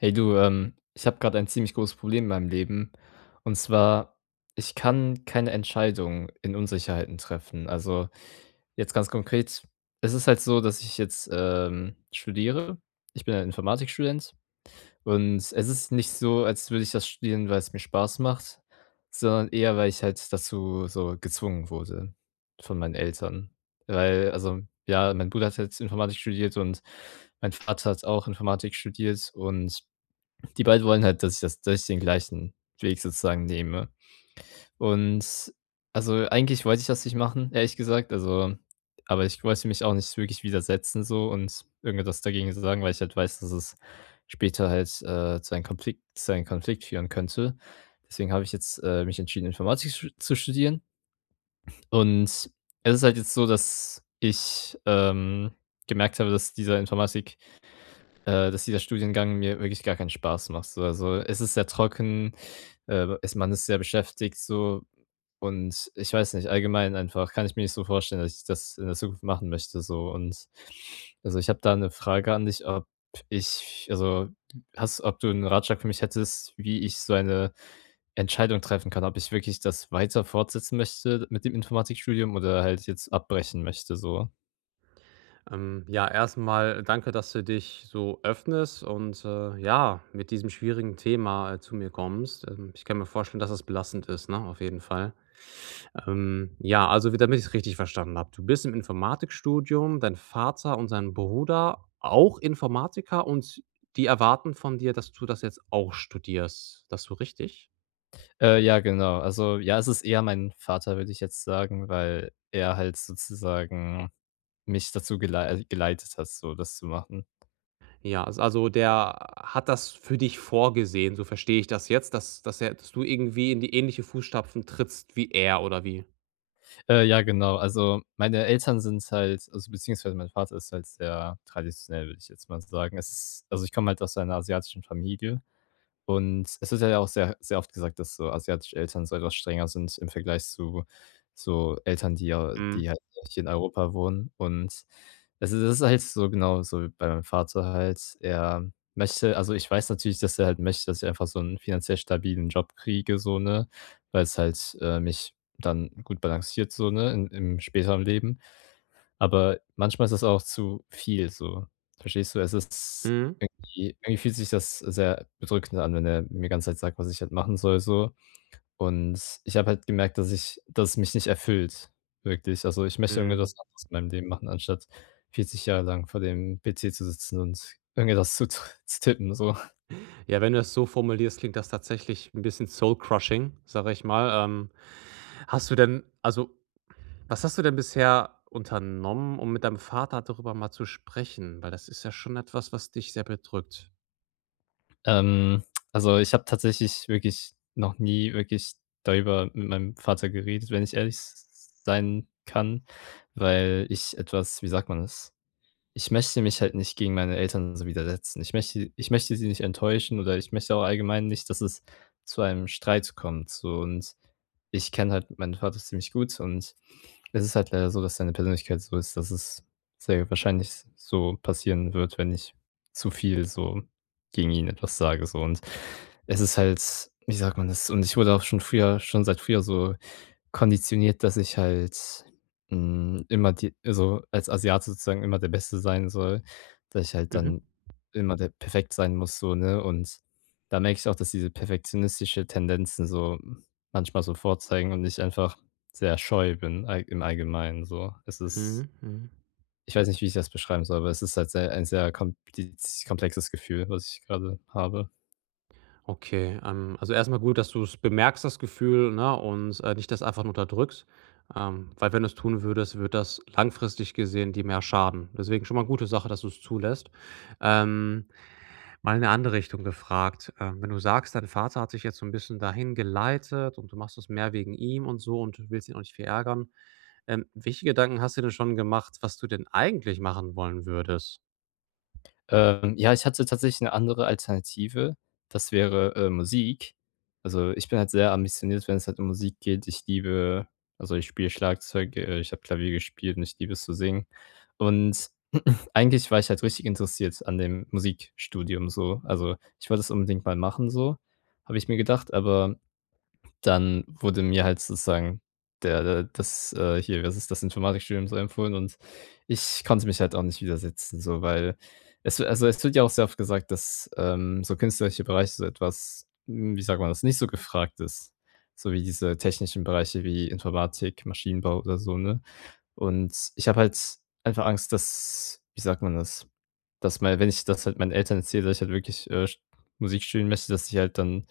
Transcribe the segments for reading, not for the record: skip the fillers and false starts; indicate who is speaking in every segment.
Speaker 1: Hey du, ich habe gerade ein ziemlich großes Problem in meinem Leben. Und zwar, ich kann keine Entscheidung in Unsicherheiten treffen. Also jetzt ganz konkret, es ist halt so, dass ich jetzt studiere. Ich bin ein Informatikstudent. Und es ist nicht so, als würde ich das studieren, weil es mir Spaß macht, sondern eher, weil ich halt dazu so gezwungen wurde von meinen Eltern. Weil, also ja, mein Bruder hat jetzt Informatik studiert und mein Vater hat auch Informatik studiert und die beiden wollen halt, dass ich den gleichen Weg sozusagen nehme. Und, also, eigentlich wollte ich das nicht machen, ehrlich gesagt, also aber ich wollte mich auch nicht wirklich widersetzen so und irgendetwas dagegen sagen, weil ich halt weiß, dass es später halt, zu einem Konflikt führen könnte. Deswegen habe ich jetzt, mich entschieden, Informatik sch zu studieren. Und es ist halt jetzt so, dass ich gemerkt habe, dass dieser Studiengang mir wirklich gar keinen Spaß macht so. Also, es ist sehr trocken, ist man ist sehr beschäftigt so und ich weiß nicht, allgemein einfach kann ich mir nicht so vorstellen, dass ich das in der Zukunft machen möchte so und also, ich habe da eine Frage an dich, ob ich also, hast ob du einen Ratschlag für mich hättest, wie ich so eine Entscheidung treffen kann, ob ich wirklich das weiter fortsetzen möchte mit dem Informatikstudium oder halt jetzt abbrechen möchte so?
Speaker 2: Ja, Erstmal danke, dass du dich so öffnest und ja, mit diesem schwierigen Thema zu mir kommst. Ich kann mir vorstellen, dass es belastend ist, ne? Auf jeden Fall. Ja, also damit ich es richtig verstanden habe. Du bist im Informatikstudium, dein Vater und sein Bruder auch Informatiker, und die erwarten von dir, dass du das jetzt auch studierst. Das so richtig?
Speaker 1: Ja, genau. Also, ja, es ist eher mein Vater, würde ich jetzt sagen, weil er halt sozusagen mich dazu geleitet hat, so das zu machen.
Speaker 2: Ja, also der hat das für dich vorgesehen, so verstehe ich das jetzt, dass er, dass du irgendwie in die ähnliche Fußstapfen trittst wie er oder wie?
Speaker 1: Ja, genau. Also, meine Eltern sind halt also, beziehungsweise mein Vater ist halt sehr traditionell, würde ich jetzt mal sagen. Ich komme halt aus einer asiatischen Familie. Und es wird ja auch sehr sehr oft gesagt, dass so asiatische Eltern so etwas strenger sind im Vergleich zu so Eltern,
Speaker 2: Mhm.
Speaker 1: die halt hier in Europa wohnen. Und es ist halt so genau so wie bei meinem Vater halt. Ich weiß natürlich, dass er halt möchte, dass ich einfach so einen finanziell stabilen Job kriege so, ne, weil es halt mich dann gut balanciert so, ne, in im späteren Leben. Aber manchmal ist es auch zu viel so. Verstehst du? Es ist
Speaker 2: Mhm.
Speaker 1: irgendwie Irgendwie fühlt sich das sehr bedrückend an, wenn er mir die ganze Zeit sagt, was ich halt machen soll so. Und ich habe halt gemerkt, dass es mich nicht erfüllt, wirklich. Also, ich möchte irgendwie
Speaker 2: Mhm.
Speaker 1: was anderes in meinem Leben machen, anstatt 40 Jahre lang vor dem PC zu sitzen und irgendetwas zu zu tippen so.
Speaker 2: Ja, wenn du das so formulierst, klingt das tatsächlich ein bisschen soul crushing, sage ich mal. Hast du denn was hast du denn bisher unternommen, um mit deinem Vater darüber mal zu sprechen? Weil das ist ja schon etwas, was dich sehr bedrückt.
Speaker 1: Ähm, also, ich habe tatsächlich wirklich noch nie wirklich darüber mit meinem Vater geredet, wenn ich ehrlich s sein kann, weil ich etwas, wie sagt man das? Ich möchte mich halt nicht gegen meine Eltern so widersetzen. Ich möchte sie nicht enttäuschen oder ich möchte auch allgemein nicht, dass es zu einem Streit kommt, so. Und ich kenne halt meinen Vater ziemlich gut und es ist halt leider so, dass seine Persönlichkeit so ist, dass es sehr wahrscheinlich so passieren wird, wenn ich zu viel so gegen ihn etwas sage, so. Und es ist halt wie sagt man das? Und ich wurde auch schon früher schon seit früher so konditioniert, dass ich halt als Asiate sozusagen immer der Beste sein soll, dass ich halt
Speaker 2: Mhm.
Speaker 1: dann immer der perfekt sein muss so, ne? Und da merke ich auch, dass diese perfektionistische Tendenzen so manchmal so vorzeigen und ich einfach sehr scheu bin all im Allgemeinen so. Es ist
Speaker 2: Mhm. Mhm.
Speaker 1: Ich weiß nicht, wie ich das beschreiben soll, aber es ist halt sehr ein sehr kompliz komplexes Gefühl, was ich gerade habe.
Speaker 2: Okay, also erstmal gut, dass du es bemerkst, das Gefühl, ne, und nicht das einfach nur unterdrückst, weil wenn du es tun würdest, wird das langfristig gesehen dir mehr schaden. Deswegen schon mal eine gute Sache, dass du es zulässt. Ähm, Mal in 'ne andere Richtung gefragt: wenn du sagst, dein Vater hat sich jetzt so ein bisschen dahin geleitet und du machst das mehr wegen ihm und so und du willst ihn auch nicht verärgern, welche Gedanken hast du denn schon gemacht, was du denn eigentlich machen wollen würdest?
Speaker 1: Ja, ich hatte tatsächlich 'ne andere Alternative. Das wäre Musik. Also, ich bin halt sehr ambitioniert, wenn es halt um Musik geht. Ich spiele Schlagzeug, ich habe Klavier gespielt und ich liebe es zu singen. Und eigentlich war ich halt richtig interessiert an dem Musikstudium so. Also, ich wollte es unbedingt mal machen so, habe ich mir gedacht, aber dann wurde mir halt sozusagen der der das, was ist das, Informatikstudium so empfohlen und ich konnte mich halt auch nicht widersetzen so, weil es wird ja auch sehr oft gesagt, dass so künstlerische Bereiche so etwas wie sagt man das, nicht so gefragt ist, so wie diese technischen Bereiche wie Informatik, Maschinenbau oder so, ne? Und ich habe halt einfach Angst, dass wie sagt man das, dass mal wenn ich das halt meinen Eltern erzähle, dass ich halt wirklich Musik studieren möchte, dass ich halt dann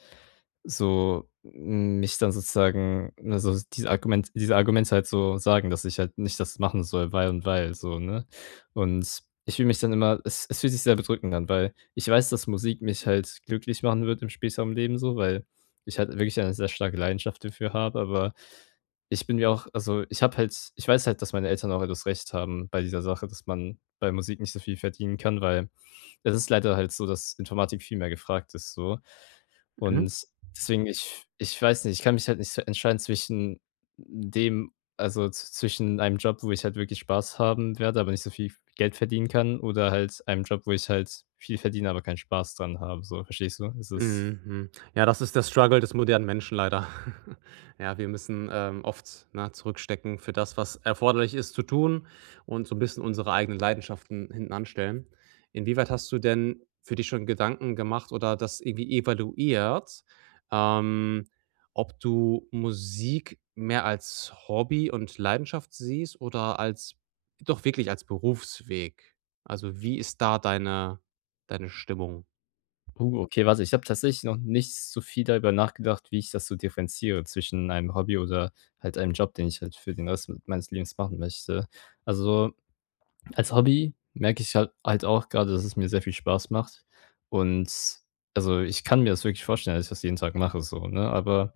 Speaker 1: so mich dann sozusagen also diese Argumente halt so sagen, dass ich halt nicht das machen soll, weil und weil so, ne? Und ich fühle mich dann immer es fühlt sich sehr bedrückend an, weil ich weiß, dass Musik mich halt glücklich machen wird im späteren Leben so, weil ich halt wirklich eine sehr starke Leidenschaft dafür habe, aber ich bin mir auch also, ich habe halt ich weiß halt, dass meine Eltern auch etwas Recht haben bei dieser Sache, dass man bei Musik nicht so viel verdienen kann, weil es ist leider halt so, dass Informatik viel mehr gefragt ist so.
Speaker 2: Mhm.
Speaker 1: Und deswegen, ich weiß nicht, ich kann mich halt nicht so entscheiden zwischen dem also z zwischen einem Job, wo ich halt wirklich Spaß haben werde, aber nicht so viel Geld verdienen kann oder halt einem Job, wo ich halt viel verdiene, aber keinen Spaß dran habe, so, verstehst du? Es ist
Speaker 2: Mhm. Ja, das ist der Struggle des modernen Menschen leider. Ja, wir müssen oft, ne, zurückstecken für das, was erforderlich ist zu tun, und so ein bisschen unsere eigenen Leidenschaften hinten anstellen. Inwieweit hast du denn für dich schon Gedanken gemacht oder das irgendwie evaluiert, ähm, ob du Musik mehr als Hobby und Leidenschaft siehst oder als doch wirklich als Berufsweg? Also, wie ist da deine Stimmung?
Speaker 1: Okay, warte, ich habe tatsächlich noch nicht so viel darüber nachgedacht, wie ich das so differenziere zwischen einem Hobby oder halt einem Job, den ich halt für den Rest meines Lebens machen möchte. Also, als Hobby merke ich halt auch gerade, dass es mir sehr viel Spaß macht und also, ich kann mir das wirklich vorstellen, dass ich das jeden Tag mache so, ne? Aber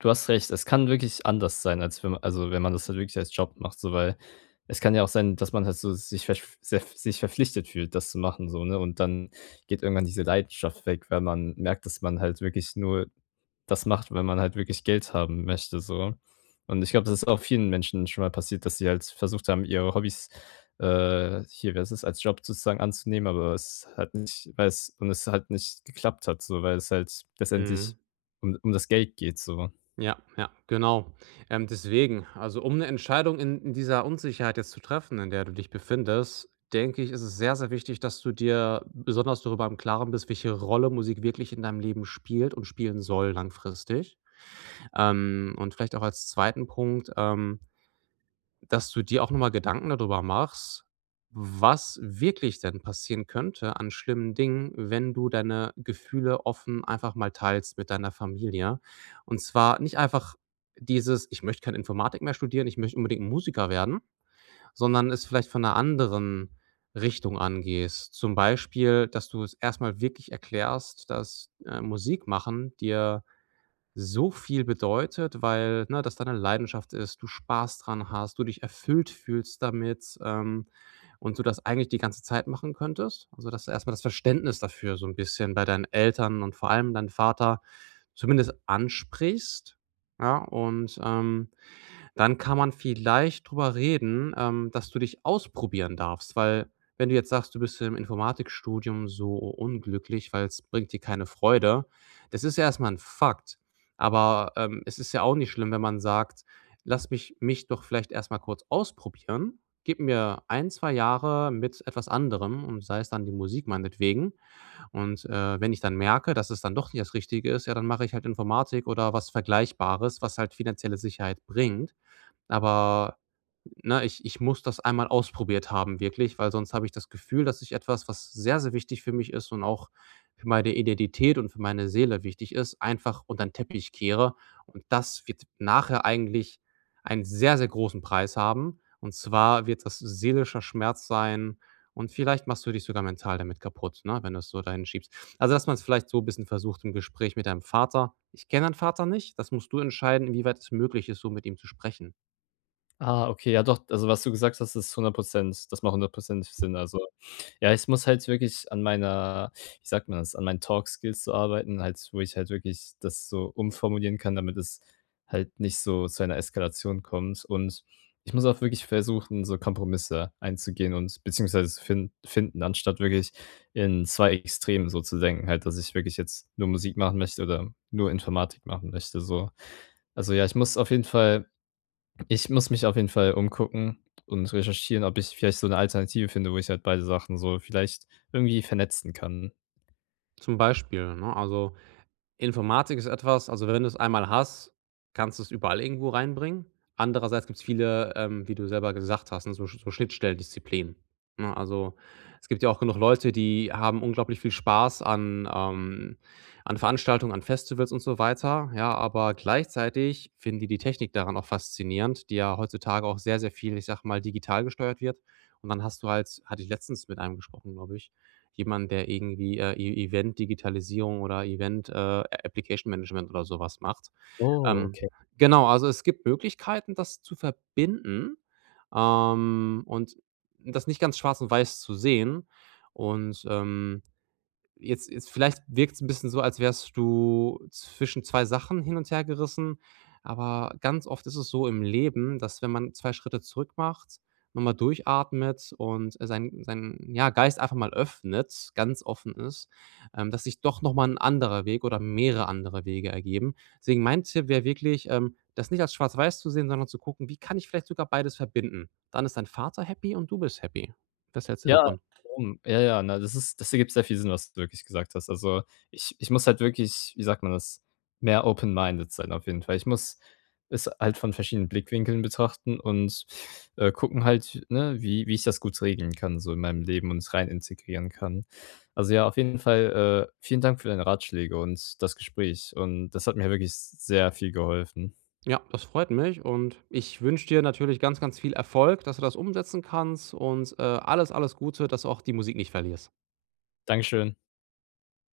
Speaker 1: du hast recht, es kann wirklich anders sein, als wenn wenn man das halt wirklich als Job macht, so, weil es kann ja auch sein, dass man halt so sich verf sehr sich verpflichtet fühlt, das zu machen so, ne? Und dann geht irgendwann diese Leidenschaft weg, weil man merkt, dass man halt wirklich nur das macht, weil man halt wirklich Geld haben möchte, so. Und ich glaube, das ist auch vielen Menschen schon mal passiert, dass sie halt versucht haben, ihre Hobbys, was ist es, als Job sozusagen anzunehmen, aber es hat nicht weil es und es halt nicht geklappt hat so, weil es halt
Speaker 2: Mhm.
Speaker 1: letztendlich um das Geld geht so.
Speaker 2: Ja, ja, genau. Deswegen, also um eine Entscheidung in dieser Unsicherheit jetzt zu treffen, in der du dich befindest, denke ich, ist es sehr, sehr wichtig, dass du dir besonders darüber im Klaren bist, welche Rolle Musik wirklich in deinem Leben spielt und spielen soll langfristig. Und vielleicht auch als zweiten Punkt, dass du dir auch nochmal Gedanken darüber machst, was wirklich denn passieren könnte an schlimmen Dingen, wenn du deine Gefühle offen einfach mal teilst mit deiner Familie. Und zwar nicht einfach dieses: „Ich möchte keine Informatik mehr studieren, ich möchte unbedingt Musiker werden“, sondern es vielleicht von einer anderen Richtung angehst. Zum Beispiel, dass du es erstmal wirklich erklärst, dass Musik machen dir so viel bedeutet, weil, ne, das deine Leidenschaft ist, du Spaß dran hast, du dich erfüllt fühlst damit, und du das eigentlich die ganze Zeit machen könntest. Also, dass erstmal das Verständnis dafür so ein bisschen bei deinen Eltern und vor allem deinem Vater zumindest ansprichst, ja? Und dann kann man vielleicht drüber reden, dass du dich ausprobieren darfst, weil wenn du jetzt sagst, du bist im Informatikstudium so unglücklich, weil es bringt dir keine Freude, das ist ja erst mal Fakt. Aber es ist ja auch nicht schlimm, wenn man sagt: „Lass mich doch vielleicht erstmal kurz ausprobieren. Gib mir ein 2 Jahre mit etwas anderem, und sei es dann die Musik meinetwegen. Und wenn ich dann merke, dass es dann doch nicht das Richtige ist, ja, dann mache ich halt Informatik oder was Vergleichbares, was halt finanzielle Sicherheit bringt.“ Aber, ne, ich muss das einmal ausprobiert haben wirklich, weil sonst habe ich das Gefühl, dass ich etwas, was sehr, sehr wichtig für mich ist und auch für meine Identität und für meine Seele wichtig ist, einfach unter den Teppich kehre. Und das wird nachher eigentlich einen sehr, sehr großen Preis haben. Und zwar wird das seelischer Schmerz sein, und vielleicht machst du dich sogar mental damit kaputt, ne, wenn du es so dahin schiebst. Also, dass man es vielleicht so ein bisschen versucht im Gespräch mit deinem Vater. Ich kenne deinen Vater nicht. Das musst du entscheiden, inwieweit es möglich ist, so mit ihm zu sprechen.
Speaker 1: Ah, okay, ja doch, also was du gesagt hast, ist 100. Das macht 100% Sinn. Also, ja, ich muss halt wirklich an meiner wie sagt man das, an meinen Talk-Skills so arbeiten, halt, wo ich halt wirklich das so umformulieren kann, damit es halt nicht so zu einer Eskalation kommt. Und ich muss auch wirklich versuchen, so Kompromisse einzugehen und beziehungsweise zu finden, anstatt wirklich in 2 Extremen so zu denken, halt, dass ich wirklich jetzt nur Musik machen möchte oder nur Informatik machen möchte, so. Also ja, ich muss mich auf jeden Fall umgucken und recherchieren, ob ich vielleicht so 'ne Alternative finde, wo ich halt beide Sachen so vielleicht irgendwie vernetzen kann.
Speaker 2: Zum Beispiel, ne? Also, Informatik ist etwas, wenn du es einmal hast, kannst du es überall irgendwo reinbringen. Andererseits gibt es viele, wie du selber gesagt hast, ne, so Schnittstellendisziplinen, ne? Also, es gibt ja auch genug Leute, die haben unglaublich viel Spaß an an Veranstaltungen, an Festivals und so weiter, ja, aber gleichzeitig finden die Technik daran auch faszinierend, die ja heutzutage auch sehr, sehr viel, ich sage mal, digital gesteuert wird. Und dann hast du halt, hatte ich letztens mit einem gesprochen, glaube ich, jemand, der irgendwie E Event-Digitalisierung oder Event, Application-Management oder sowas macht.
Speaker 1: Oh,
Speaker 2: Ähm,
Speaker 1: okay.
Speaker 2: genau, also es gibt Möglichkeiten, das zu verbinden, und das nicht ganz schwarz und weiß zu sehen und jetzt vielleicht wirkt es ein bisschen so, als wärst du zwischen 2 Sachen hin und her gerissen, aber ganz oft ist es so im Leben, dass wenn man 2 Schritte zurück macht, noch durchatmet und sein, ja, Geist einfach mal öffnet, ganz offen ist, dass sich doch noch mal 'n anderer Weg oder mehrere andere Wege ergeben. Deswegen mein Tipp wäre wirklich, das nicht als schwarz-weiß zu sehen, sondern zu gucken: „Wie kann ich vielleicht sogar beides verbinden?“ Dann ist dein Vater happy und du bist happy. Was hältst du
Speaker 1: Ja,
Speaker 2: davon?
Speaker 1: um ja, ja, na, das ergibt sehr viel Sinn, was du wirklich gesagt hast. Also, ich muss halt wirklich, wie sagt man das, mehr open-minded sein auf jeden Fall. Ich muss es halt von verschiedenen Blickwinkeln betrachten und gucken halt, ne, wie ich das gut regeln kann so in meinem Leben und es rein integrieren kann. Also, ja, auf jeden Fall, vielen Dank für deine Ratschläge und das Gespräch und das hat mir wirklich sehr viel geholfen.
Speaker 2: Ja, das freut mich, und ich wünsche dir natürlich ganz, ganz viel Erfolg, dass du das umsetzen kannst und alles, alles Gute, dass du auch die Musik nicht verlierst.
Speaker 1: Dankeschön.